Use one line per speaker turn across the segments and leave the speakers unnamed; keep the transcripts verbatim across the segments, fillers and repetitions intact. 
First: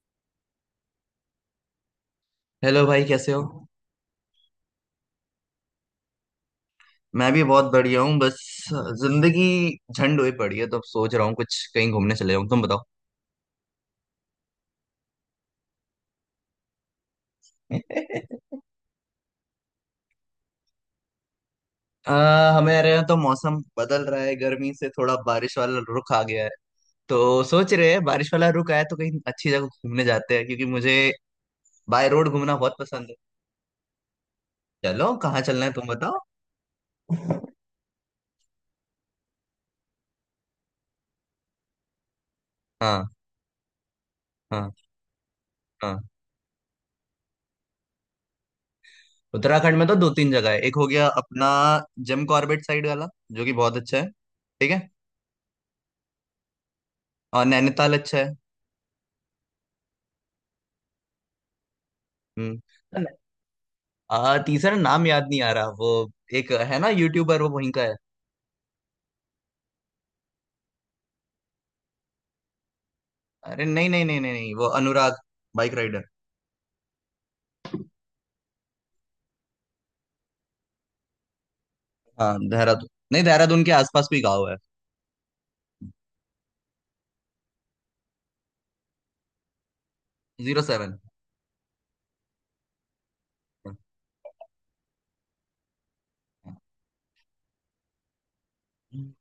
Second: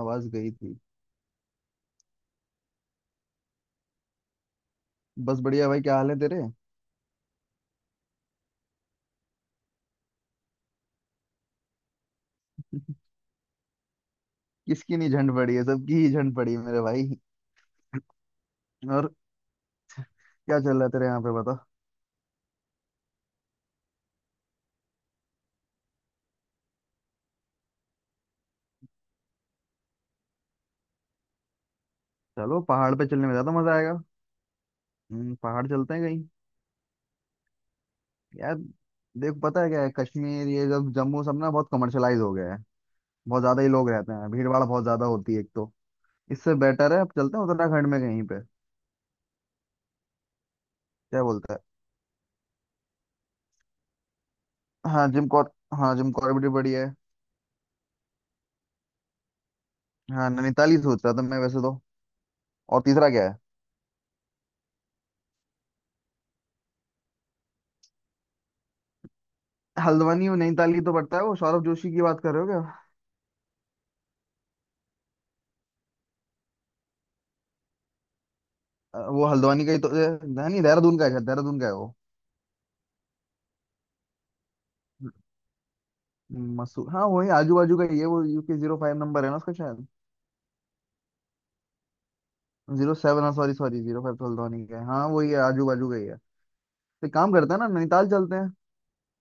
आवाज गई थी।
हेलो भाई कैसे हो।
बस बढ़िया भाई, क्या हाल है तेरे?
मैं भी बहुत बढ़िया हूँ। बस जिंदगी झंड हुई पड़ी है तो अब सोच रहा हूँ कुछ कहीं घूमने चले जाऊँ। तुम बताओ।
किसकी नहीं झंड पड़ी है, सबकी ही झंड पड़ी है मेरे भाई। और क्या चल रहा है तेरे यहाँ पे, बता।
आ, हमारे यहाँ तो मौसम बदल रहा है, गर्मी से थोड़ा बारिश वाला रुख आ गया है। तो सोच रहे हैं बारिश वाला रुख आया तो कहीं अच्छी जगह घूमने जाते हैं क्योंकि मुझे बाय रोड घूमना
चलो,
बहुत
पहाड़ पे
पसंद है।
चलने में ज्यादा मजा आएगा।
चलो
हम्म,
कहाँ चलना
पहाड़
है तुम
चलते हैं
बताओ।
कहीं यार। देख, पता है क्या है, कश्मीर ये जब जम्मू सब ना बहुत कमर्शलाइज हो गया है।
हाँ।
बहुत ज्यादा ही लोग रहते हैं, भीड़ भाड़
हाँ।
बहुत ज्यादा होती है एक तो।
हाँ।
इससे बेटर है अब चलते हैं उत्तराखंड में कहीं पे।
उत्तराखंड में तो दो तीन जगह है। एक हो गया
क्या
अपना
बोलता है?
जिम कॉर्बेट साइड वाला, जो कि बहुत अच्छा है। ठीक है।
हाँ जिम कॉर, हाँ जिम कॉर्बेट भी बढ़िया है।
और नैनीताल अच्छा है।
हाँ नैनीताल ही सोच रहा था मैं वैसे तो।
हम्म।
और तीसरा क्या है?
आ, तीसरा नाम याद नहीं आ रहा। वो एक है ना यूट्यूबर, वो वहीं का है।
हल्द्वानी और नैनीताल ही तो पड़ता है, वो सौरभ जोशी की बात कर रहे हो क्या?
अरे नहीं नहीं नहीं नहीं नहीं, वो अनुराग बाइक राइडर।
अ, वो हल्द्वानी का ही तो अ, नहीं, देहरादून का है शायद, देहरादून का है वो।
हाँ देहरादून, नहीं देहरादून के आसपास कोई गाँव है।
मसूर, हाँ वही आजू बाजू का ही है वो। यू के जीरो फाइव नंबर है ना उसका शायद।
Zero seven.
जीरो सेवन, हाँ सॉरी सॉरी, जीरो फाइव तो हल्द्वानी का है, हाँ वही है आजू बाजू का ही है। तो एक काम करते हैं ना, नैनीताल चलते हैं।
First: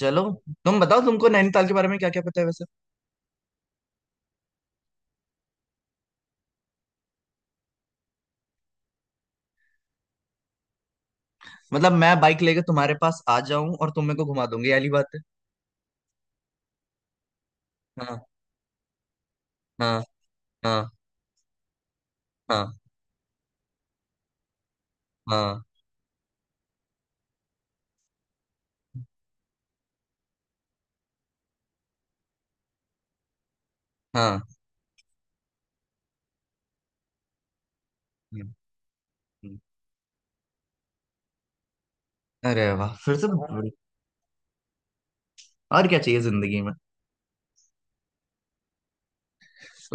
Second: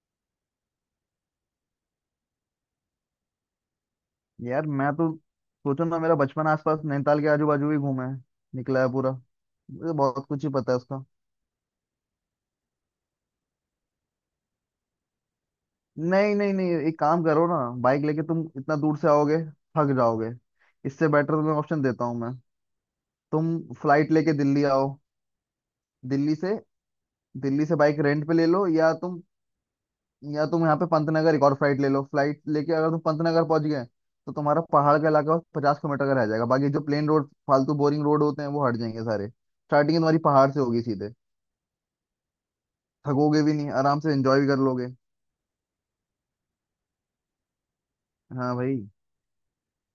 चलो। तुम बताओ तुमको नैनीताल के बारे में क्या क्या पता है वैसे।
यार मैं तो, सोचो ना, मेरा बचपन आसपास नैनीताल के आजू बाजू ही घूमा है, निकला है पूरा, मुझे तो बहुत कुछ ही पता है उसका।
मतलब मैं बाइक लेके तुम्हारे पास आ जाऊं और तुम मेरे को घुमा दोगे, ये वाली बात है।
नहीं नहीं नहीं, एक काम करो ना, बाइक लेके
हाँ।
तुम इतना दूर से आओगे, थक
हाँ।
जाओगे।
हाँ।
इससे बेटर तुम्हें ऑप्शन देता हूँ मैं।
हाँ।
तुम फ्लाइट लेके दिल्ली आओ।
हाँ।
दिल्ली से, दिल्ली से बाइक रेंट पे ले लो, या तुम, या तुम यहाँ पे पंतनगर एक और फ्लाइट ले लो। फ्लाइट लेके अगर तुम पंतनगर पहुंच गए तो
हाँ।
तुम्हारा पहाड़ का इलाका पचास किलोमीटर का रह जाएगा, बाकी जो प्लेन रोड फालतू बोरिंग रोड होते
हम्म,
हैं वो हट जाएंगे सारे,
हम्म।
स्टार्टिंग तुम्हारी पहाड़ से होगी सीधे।
अरे वाह! फिर से।
थकोगे भी नहीं, आराम से एंजॉय भी कर लोगे।
और क्या चाहिए जिंदगी में।
हाँ भाई।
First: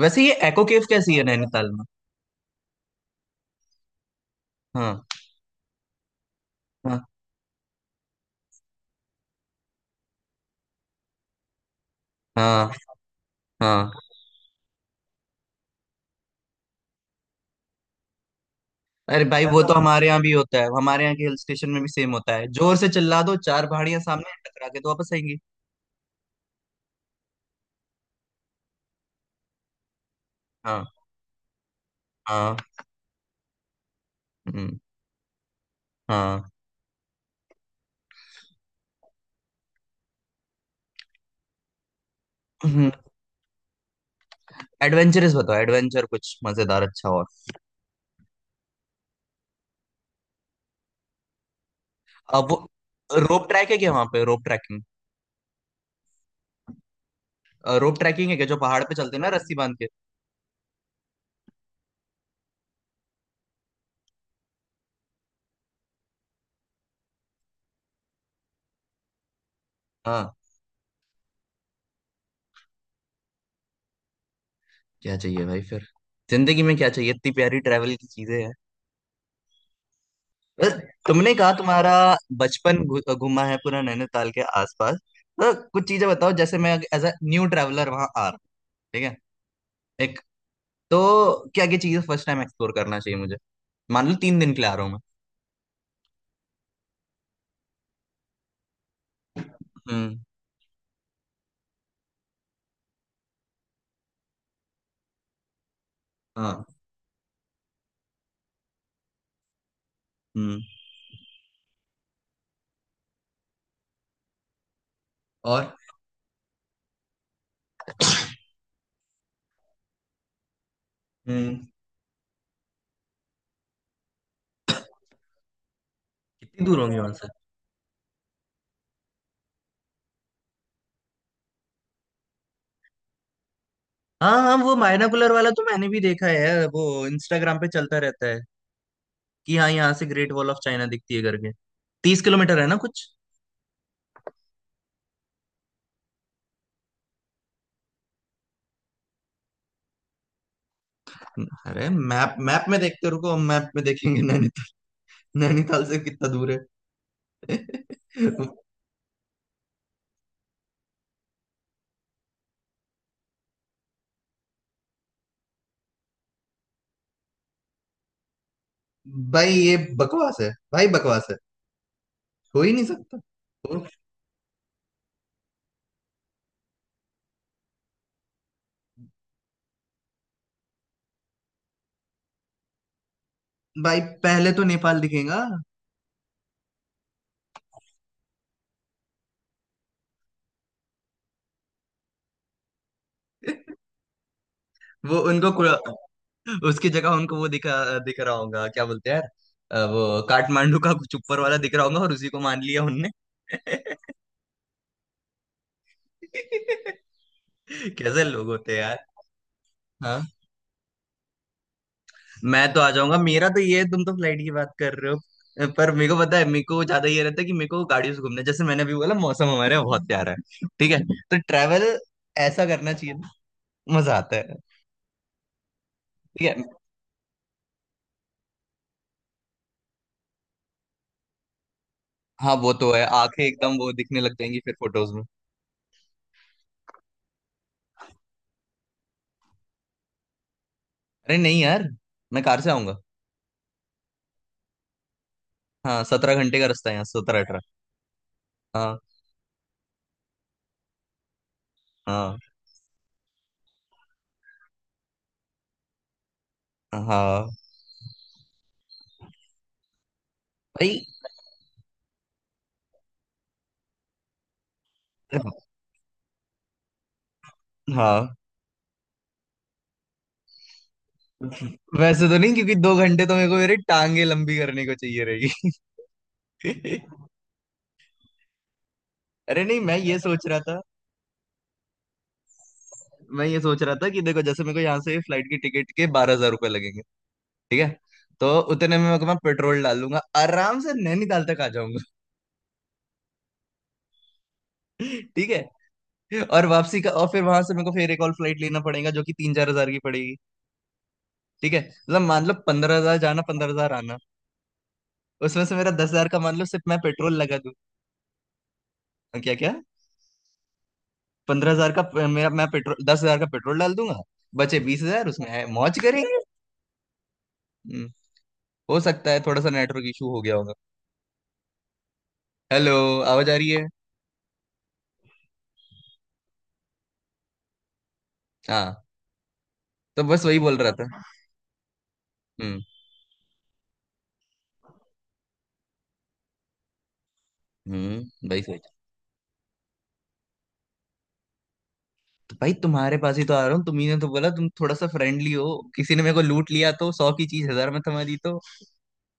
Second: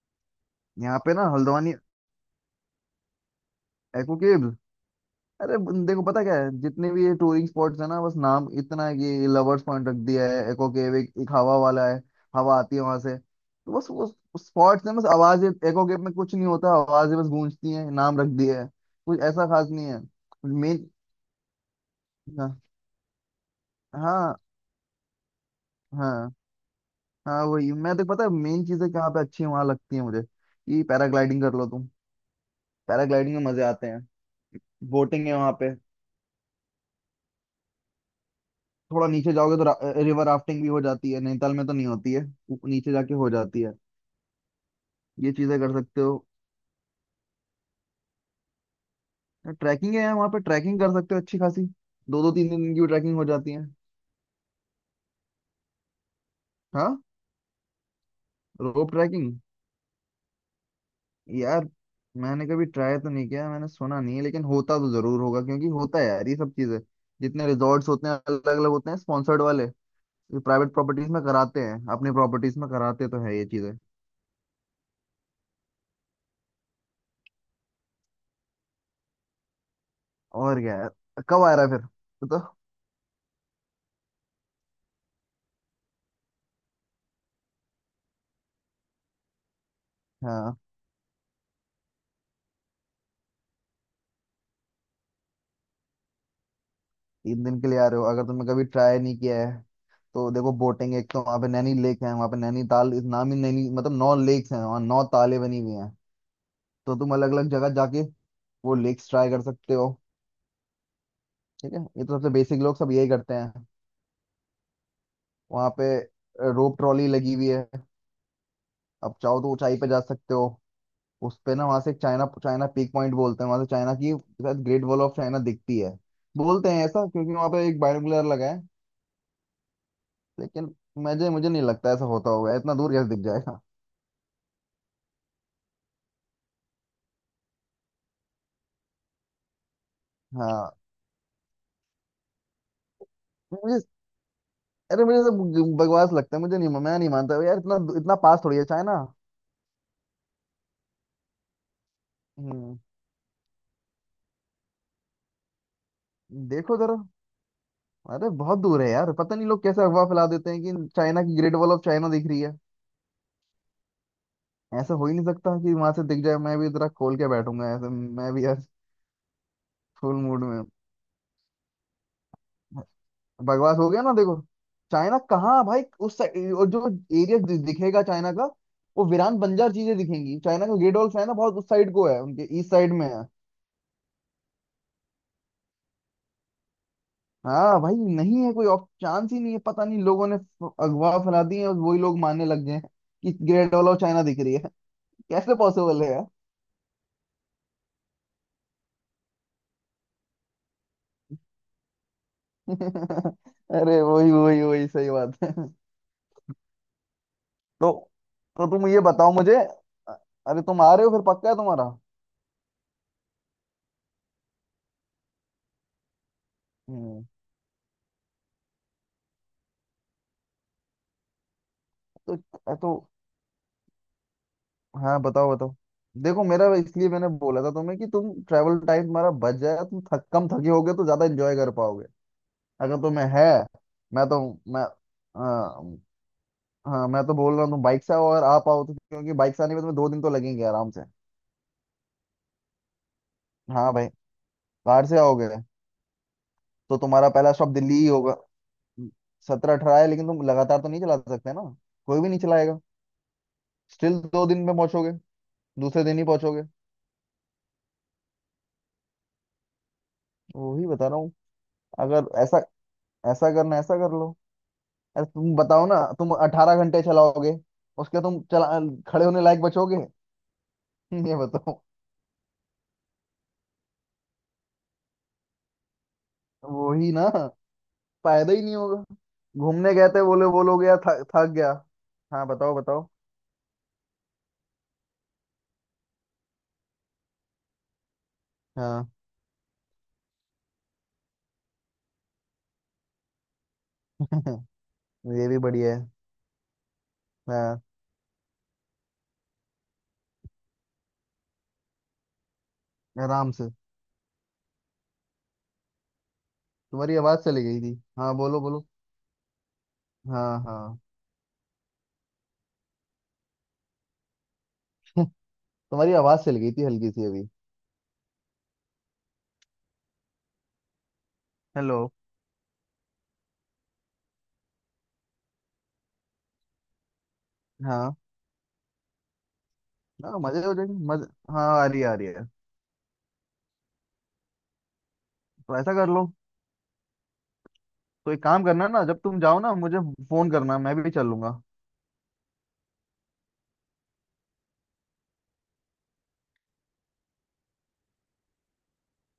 वैसे ये एको केव
यहाँ पे
कैसी है
ना
नैनीताल
हल्द्वानी,
में।
Aqua caves.
हाँ।
अरे बन- देखो, पता क्या है, जितने भी
हाँ।
ये टूरिंग स्पॉट्स है ना, बस नाम इतना है, कि लवर्स पॉइंट रख दिया है, एको केव, एक, एक हवा वाला है, हवा
हाँ।
आती है वहां से तो बस
हाँ।
वो स्पॉट्स है बस। आवाज एको केव में कुछ नहीं होता, आवाजें बस गूंजती हैं, नाम रख दिया है। कुछ
अरे भाई
ऐसा
वो ऐसा
खास
तो ऐसा।
नहीं है।
हमारे यहाँ भी होता है,
मेन,
हमारे यहाँ के हिल स्टेशन में भी सेम होता है,
हाँ
जोर से चिल्ला दो, चार पहाड़ियां सामने
हाँ
हैं, टकरा के तो वापस आएंगी।
हाँ, हाँ वही, मैं तो, पता है मेन चीजें कहाँ पे अच्छी वहां लगती है मुझे, कि
हाँ।
पैराग्लाइडिंग कर लो तुम,
हाँ।
पैराग्लाइडिंग में मजे आते हैं।
हम्म,
बोटिंग है वहां पे।
हाँ।
थोड़ा नीचे जाओगे तो रा, रिवर राफ्टिंग भी हो जाती है, नैनीताल में तो नहीं होती है, उ- नीचे जाके हो जाती है, ये
एडवेंचरस बताओ,
चीजें कर सकते
एडवेंचर
हो।
कुछ मजेदार अच्छा और।
ट्रैकिंग है वहाँ पे, ट्रैकिंग कर सकते हो अच्छी खासी, दो दो
अब
तीन
वो
दिन की भी ट्रैकिंग हो
रोप
जाती है।
ट्रैक है क्या वहां पे? Rope trekking?
हाँ।
रोप ट्रैकिंग है क्या? जो पहाड़
रोप
पे चलते हैं ना
ट्रैकिंग,
रस्सी बांध के।
यार मैंने कभी ट्राई तो नहीं किया, मैंने सुना नहीं है, लेकिन होता तो जरूर होगा, क्योंकि होता है यार ये सब चीजें। जितने रिजॉर्ट्स होते हैं अलग अलग होते हैं, स्पॉन्सर्ड वाले,
हाँ।
प्राइवेट प्रॉपर्टीज में कराते हैं, अपनी प्रॉपर्टीज में कराते तो है ये चीजें।
क्या चाहिए भाई फिर, जिंदगी में क्या चाहिए? इतनी प्यारी ट्रैवल की चीजें हैं।
और
बस।
क्या यार।
तुमने
कब
कहा
आ रहा है
तुम्हारा
फिर तो?
बचपन घु- घूमा है पूरा नैनीताल के आसपास। तो कुछ चीजें बताओ, जैसे मैं एज अ न्यू ट्रैवलर वहां आ रहा हूँ। एक
हाँ।
तो क्या क्या चीजें फर्स्ट टाइम एक्सप्लोर करना चाहिए मुझे? मान लो तीन दिन के लिए आ रहा हूँ मैं।
तीन दिन के लिए आ रहे हो, अगर तुमने कभी ट्राई नहीं किया है
हम्म।
तो देखो, बोटिंग एक तो वहाँ पे, नैनी लेक है वहाँ पे, नैनीताल इस नाम ही नैनी मतलब नौ लेक्स हैं वहाँ, नौ ताले बनी हुई हैं,
हाँ।
तो तुम अलग अलग जगह जाके वो लेक्स ट्राई कर सकते हो।
हम्म।
ठीक है, ये तो सबसे बेसिक लोग सब यही करते हैं वहाँ
और।
पे। रोप ट्रॉली लगी हुई है, अब चाहो तो ऊंचाई पे जा सकते हो उस पे
हम्म।
ना। वहाँ से चाइना, चाइना पीक पॉइंट बोलते हैं, वहाँ से चाइना की शायद ग्रेट वॉल ऑफ चाइना दिखती है
कितनी
बोलते
दूर
हैं
होंगी
ऐसा,
वहां से?
क्योंकि वहाँ पे एक बायोनिकुलर लगा है। लेकिन मुझे मुझे नहीं लगता ऐसा होता होगा, इतना दूर कैसे दिख जाएगा।
हाँ हाँ, वो मायनाकुलर वाला तो मैंने भी देखा है यार, वो इंस्टाग्राम पे चलता रहता है कि हाँ यहाँ से ग्रेट वॉल ऑफ
हाँ।
चाइना दिखती है करके। तीस किलोमीटर है ना कुछ।
मुझे, अरे मुझे सब बकवास लगता है, मुझे नहीं, मैं नहीं मानता यार, इतना इतना पास थोड़ी है चाइना।
अरे मैप मैप
हम्म।
में देखते रुको, हम मैप में देखेंगे नैनीताल। नैनीताल से कितना दूर
देखो जरा।
है।
अरे बहुत दूर है यार, पता नहीं लोग कैसे अफवाह फैला देते हैं कि चाइना की ग्रेट वॉल ऑफ चाइना दिख रही है। ऐसा हो ही नहीं सकता कि वहां से दिख जाए, मैं भी जरा खोल के बैठूंगा ऐसे, मैं भी यार
भाई ये
फुल
बकवास
मूड
है,
में हूँ।
भाई बकवास है, हो ही नहीं सकता।
बकवास
हो-
हो गया ना देखो। चाइना कहाँ भाई, उस साइड, और जो एरिया दिखेगा चाइना का वो वीरान बंजर चीजें दिखेंगी, चाइना का ग्रेट वॉल ऑफ चाइना बहुत उस साइड को है, उनके ईस्ट साइड में है।
भाई पहले तो नेपाल दिखेगा।
हाँ भाई, नहीं है, कोई ऑफ चांस ही नहीं है, पता नहीं लोगों ने फ- अगवा फैला दी है और वही लोग मानने लग गए हैं कि ग्रेट वॉल ऑफ चाइना दिख रही है।
वो उनको
कैसे
कु-
पॉसिबल है यार।
उसकी जगह उनको वो दिखा दिख रहा होगा। क्या बोलते हैं यार, अ, वो काठमांडू का कुछ ऊपर वाला दिख रहा होगा और उसी को मान लिया उनने।
अरे वही वही वही, सही बात है। तो
कैसे लोग
तो
होते हैं
तुम ये
यार।
बताओ मुझे, अ-
हाँ,
अरे तुम आ रहे हो फिर, पक्का है तुम्हारा?
मैं तो आ जाऊंगा, मेरा तो ये है, तुम तो फ्लाइट की बात कर रहे हो पर मेरे को पता है, मेरे को ज्यादा ये
हम्म,
रहता है कि मेरे को गाड़ियों से घूमना, जैसे मैंने अभी बोला मौसम हमारे यहाँ बहुत प्यारा है, ठीक है। तो ट्रैवल
तो
ऐसा
तो
करना चाहिए ना, मजा आता है।
हाँ बताओ बताओ। देखो
ठीक है।
मेरा, इसलिए मैंने बोला था तुम्हें कि तुम ट्रैवल टाइम तुम्हारा बच जाए, तुम थक, कम थके होगे तो ज्यादा एंजॉय कर पाओगे।
हाँ वो तो
अगर
है,
तुम्हें
आंखें
है,
एकदम वो दिखने
मैं
लग
तो,
जाएंगी फिर
मैं,
फोटोज में।
हाँ मैं तो बोल रहा हूँ तुम बाइक से आओ और आप आओ तो, क्योंकि बाइक से आने में तुम्हें दो दिन तो लगेंगे आराम से।
अरे नहीं यार, मैं कार से आऊंगा।
हाँ भाई। कार से आओगे
हाँ, सत्रह घंटे का रास्ता है
तो
यहाँ,
तुम्हारा
सत्रह
पहला
अठारह
स्टॉप दिल्ली ही होगा।
हाँ।
सत्रह अठारह है, लेकिन तुम लगातार तो नहीं चला सकते ना, कोई भी
हाँ।
नहीं चलाएगा। स्टिल दो दिन में पहुंचोगे, दूसरे दिन ही पहुंचोगे,
हाँ
वही
भाई।
बता रहा हूँ। अगर ऐसा, ऐसा करना, ऐसा कर लो। अरे तुम बताओ ना, तुम अठारह घंटे चलाओगे उसके,
हाँ।
तुम चला, खड़े होने लायक बचोगे? ये बताओ।
वैसे तो नहीं, क्योंकि दो घंटे तो मेरे को मेरी टांगे लंबी करने को चाहिए रहेगी।
वही ना, फायदा ही नहीं होगा।
अरे नहीं,
घूमने
मैं
गए
ये
थे, बोले
सोच रहा
वो
था।
लोग यार थक थक गया। हाँ बताओ बताओ।
मैं ये सोच रहा था कि देखो, जैसे मेरे को यहाँ से फ्लाइट की टिकट के बारह हजार रुपये लगेंगे। ठीक है। तो उतने में
हाँ।
मेरे को, मैं पेट्रोल डालूंगा आराम से नैनीताल तक आ जाऊंगा।
ये
ठीक
भी
है।
बढ़िया है।
और वापसी का, और फिर वहां से
हाँ
मेरे को फिर एक और फ्लाइट लेना पड़ेगा जो कि तीन चार हजार की पड़ेगी। ठीक है, मतलब मान लो पंद्रह हजार जाना,
आराम
पंद्रह
से।
हजार आना, उसमें से मेरा दस हजार का मान लो सिर्फ मैं
तुम्हारी
पेट्रोल
आवाज
लगा
चली
दूं।
गई थी, हाँ बोलो बोलो।
क्या? क्या?
हाँ हाँ।
पंद्रह हजार का प- मेरा, मैं पेट्रोल, दस हजार का पेट्रोल डाल दूंगा। बचे बीस हजार, उसमें है मौज
तुम्हारी
करेंगे।
आवाज चली गई थी हल्की सी अभी।
हम्म, हो सकता है थोड़ा सा नेटवर्क इशू हो गया होगा।
हेलो।
हेलो। आवाज आ रही है।
हाँ।
हाँ। तो
हाँ
बस वही
मजे हो
बोल रहा
जाएंगे
था।
मजे। हाँ, आ रही है आ रही है।
हम्म।
तो ऐसा कर लो। तो एक
हम्म भाई,
काम
सही।
करना ना, जब तुम जाओ ना मुझे फोन करना, मैं भी चलूंगा।
तो भाई तुम्हारे पास ही तो आ रहा हूँ, तुम्ही ने तो बोला तुम थोड़ा सा फ्रेंडली हो। किसी ने मेरे को लूट लिया तो सौ की चीज हजार में थमा दी तो।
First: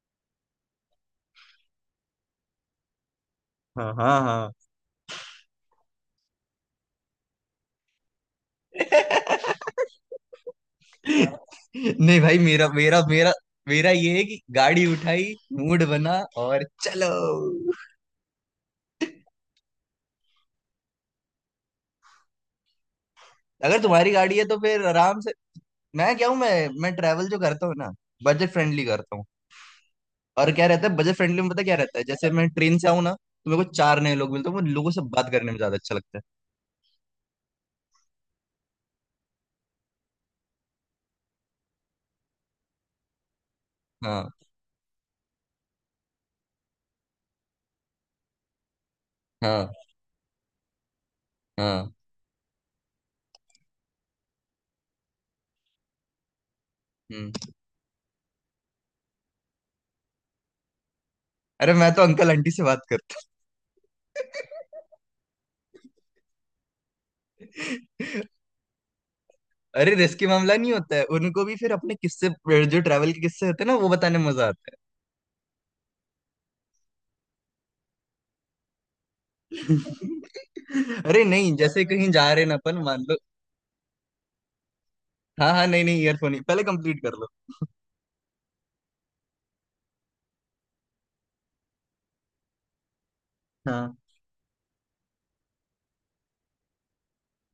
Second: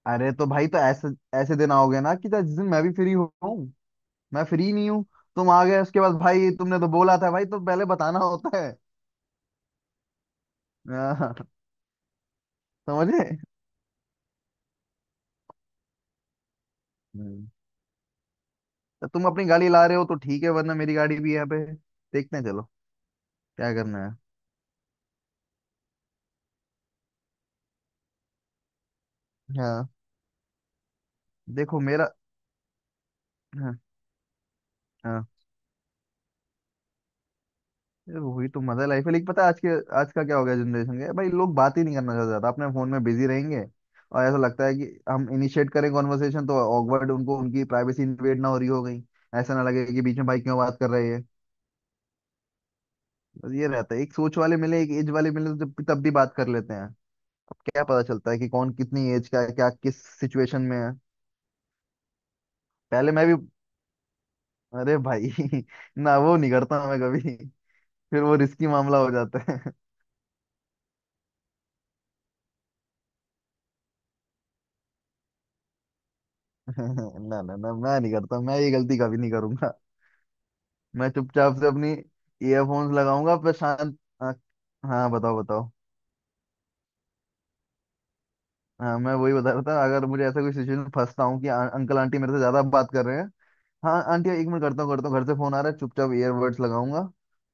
अरे तो भाई, तो ऐसे, ऐसे दिन आओगे ना कि जिस दिन मैं भी फ्री हूँ,
हाँ। हाँ।
मैं
हाँ।
फ्री नहीं हूँ तुम आ गए उसके बाद। भाई तुमने तो बोला था भाई, तो पहले बताना होता है। हाँ,
नहीं भाई, मेरा मेरा
समझे।
मेरा मेरा ये है कि गाड़ी उठाई, मूड बना, और चलो।
हम्म। तो तुम अपनी गाड़ी ला रहे हो तो ठीक है, वरना मेरी गाड़ी भी यहाँ पे, देखते हैं चलो, क्या
अगर
करना
तुम्हारी
है।
गाड़ी है तो फिर आराम से। मैं क्या हूँ, मैं मैं ट्रैवल जो करता हूँ ना, बजट फ्रेंडली करता हूँ।
हाँ।
और क्या रहता है बजट फ्रेंडली में पता क्या
देखो
रहता है,
मेरा,
जैसे मैं ट्रेन से आऊँ ना तो मेरे को
हाँ
चार नए लोग मिलते हैं, मुझे लोगों से
हाँ,
बात करने में ज्यादा अच्छा लगता है।
ये वही तो मजा लाइफ है, लेकिन पता है आज के, आज का क्या हो गया जनरेशन का, भाई लोग बात ही नहीं करना चाहते ज्यादा, अपने फोन में बिजी रहेंगे। और
हाँ।
ऐसा लगता है कि हम इनिशिएट करें कॉन्वर्सेशन तो ऑकवर्ड उनको, उनकी प्राइवेसी इन्वेड ना हो रही हो गई, ऐसा ना
हाँ।
लगे कि बीच में भाई क्यों बात कर रहे हैं।
हाँ।
बस ये रहता है, एक सोच वाले मिले, एक एज वाले मिले तो जब तब भी बात कर लेते हैं।
हम्म।
अब क्या पता चलता है कि कौन कितनी एज का है, क्या किस सिचुएशन में है।
अरे मैं तो अंकल आंटी से बात
पहले
करता
मैं भी, अरे भाई ना वो नहीं करता मैं कभी, फिर
हूँ।
वो रिस्की मामला हो जाता है।
अरे रिस्की मामला नहीं होता है, उनको भी फिर अपने किस्से, जो ट्रैवल के किस्से होते हैं ना, वो बताने में मजा आता है।
ना ना ना, मैं नहीं करता, मैं ये गलती कभी नहीं करूंगा। मैं
अरे नहीं,
चुपचाप से
जैसे
अपनी
कहीं जा रहे ना अपन,
ईयरफोन्स
मान लो।
लगाऊंगा, पर शांत। आ, हाँ बताओ
हाँ हाँ,
बताओ।
नहीं नहीं, ईयरफोन ही पहले कंप्लीट कर लो।
हाँ मैं वही बता रहा था, अगर मुझे ऐसा कोई सिचुएशन में फंसता हूँ कि अं- अंकल आंटी मेरे से ज्यादा बात कर रहे हैं,
हाँ।
हाँ आंटी एक मिनट, करता हूँ करता हूँ, घर से फोन आ रहा है, चुपचाप ईयरबड्स लगाऊंगा,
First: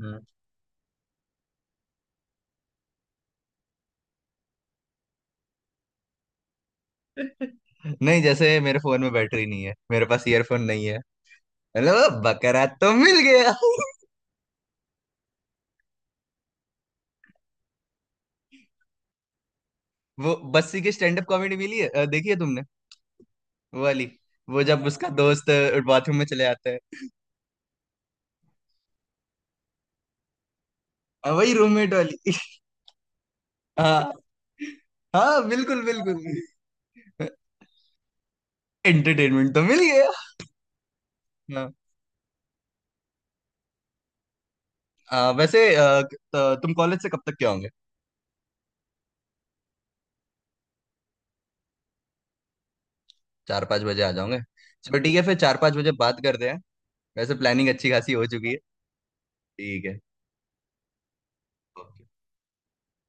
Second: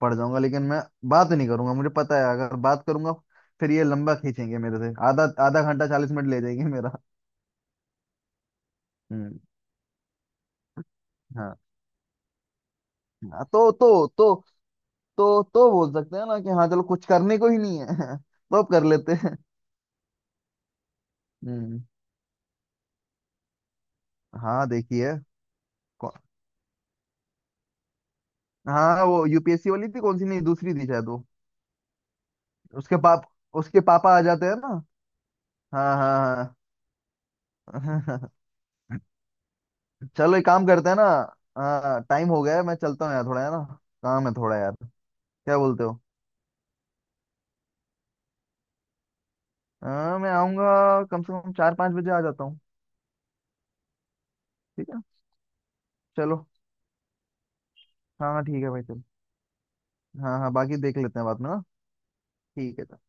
पड़
हाँ।
जाऊंगा लेकिन मैं बात नहीं करूंगा। मुझे पता है अगर बात करूंगा, फिर ये लंबा खींचेंगे, मेरे से आधा आधा घंटा चालीस मिनट ले जाएंगे मेरा।
नहीं, जैसे मेरे फोन में
हम्म।
बैटरी नहीं है, मेरे पास ईयरफोन नहीं है।
हाँ।
हेलो। बकरा तो मिल
हाँ,
गया।
तो तो तो तो तो बोल सकते हैं ना कि हाँ चलो, कुछ करने को ही नहीं है। तो अब कर लेते हैं।
वो बस्सी की स्टैंड अप कॉमेडी मिली
हम्म।
है, अ, देखी है तुमने? वो वाली। वो
हाँ,
जब
देखिए।
उसका दोस्त
कौ-
बाथरूम में चले जाता है।
हाँ वो यूपीएससी वाली थी, कौन सी, नहीं दूसरी थी शायद वो।
अ, वही रूममेट वाली।
उसके पाप, उसके
हाँ,
पापा आ जाते हैं ना,
हाँ, बिल्कुल
हाँ
बिल्कुल।
हाँ हाँ।
एंटरटेनमेंट तो मिल गया।
चलो एक काम करते हैं ना।
हाँ,
हाँ, टाइम हो गया है, मैं चलता हूँ यार, थोड़ा है ना काम है थोड़ा यार।
अ,
क्या
वैसे
बोलते
अ,
हो?
त- तुम कॉलेज से कब तक के?
हाँ मैं आऊँगा कम से कम चार पाँच बजे आ जाता हूँ।
चार पाँच बजे आ जाऊंगे।
ठीक
चलो
है,
ठीक है, फिर चार पाँच बजे बात
चलो।
करते हैं। वैसे प्लानिंग अच्छी खासी हो
हाँ हाँ
चुकी है।
ठीक है भाई चलो।
ठीक है।
हाँ हाँ बाकी देख लेते हैं बाद में ना।
ओके।
ठीक है।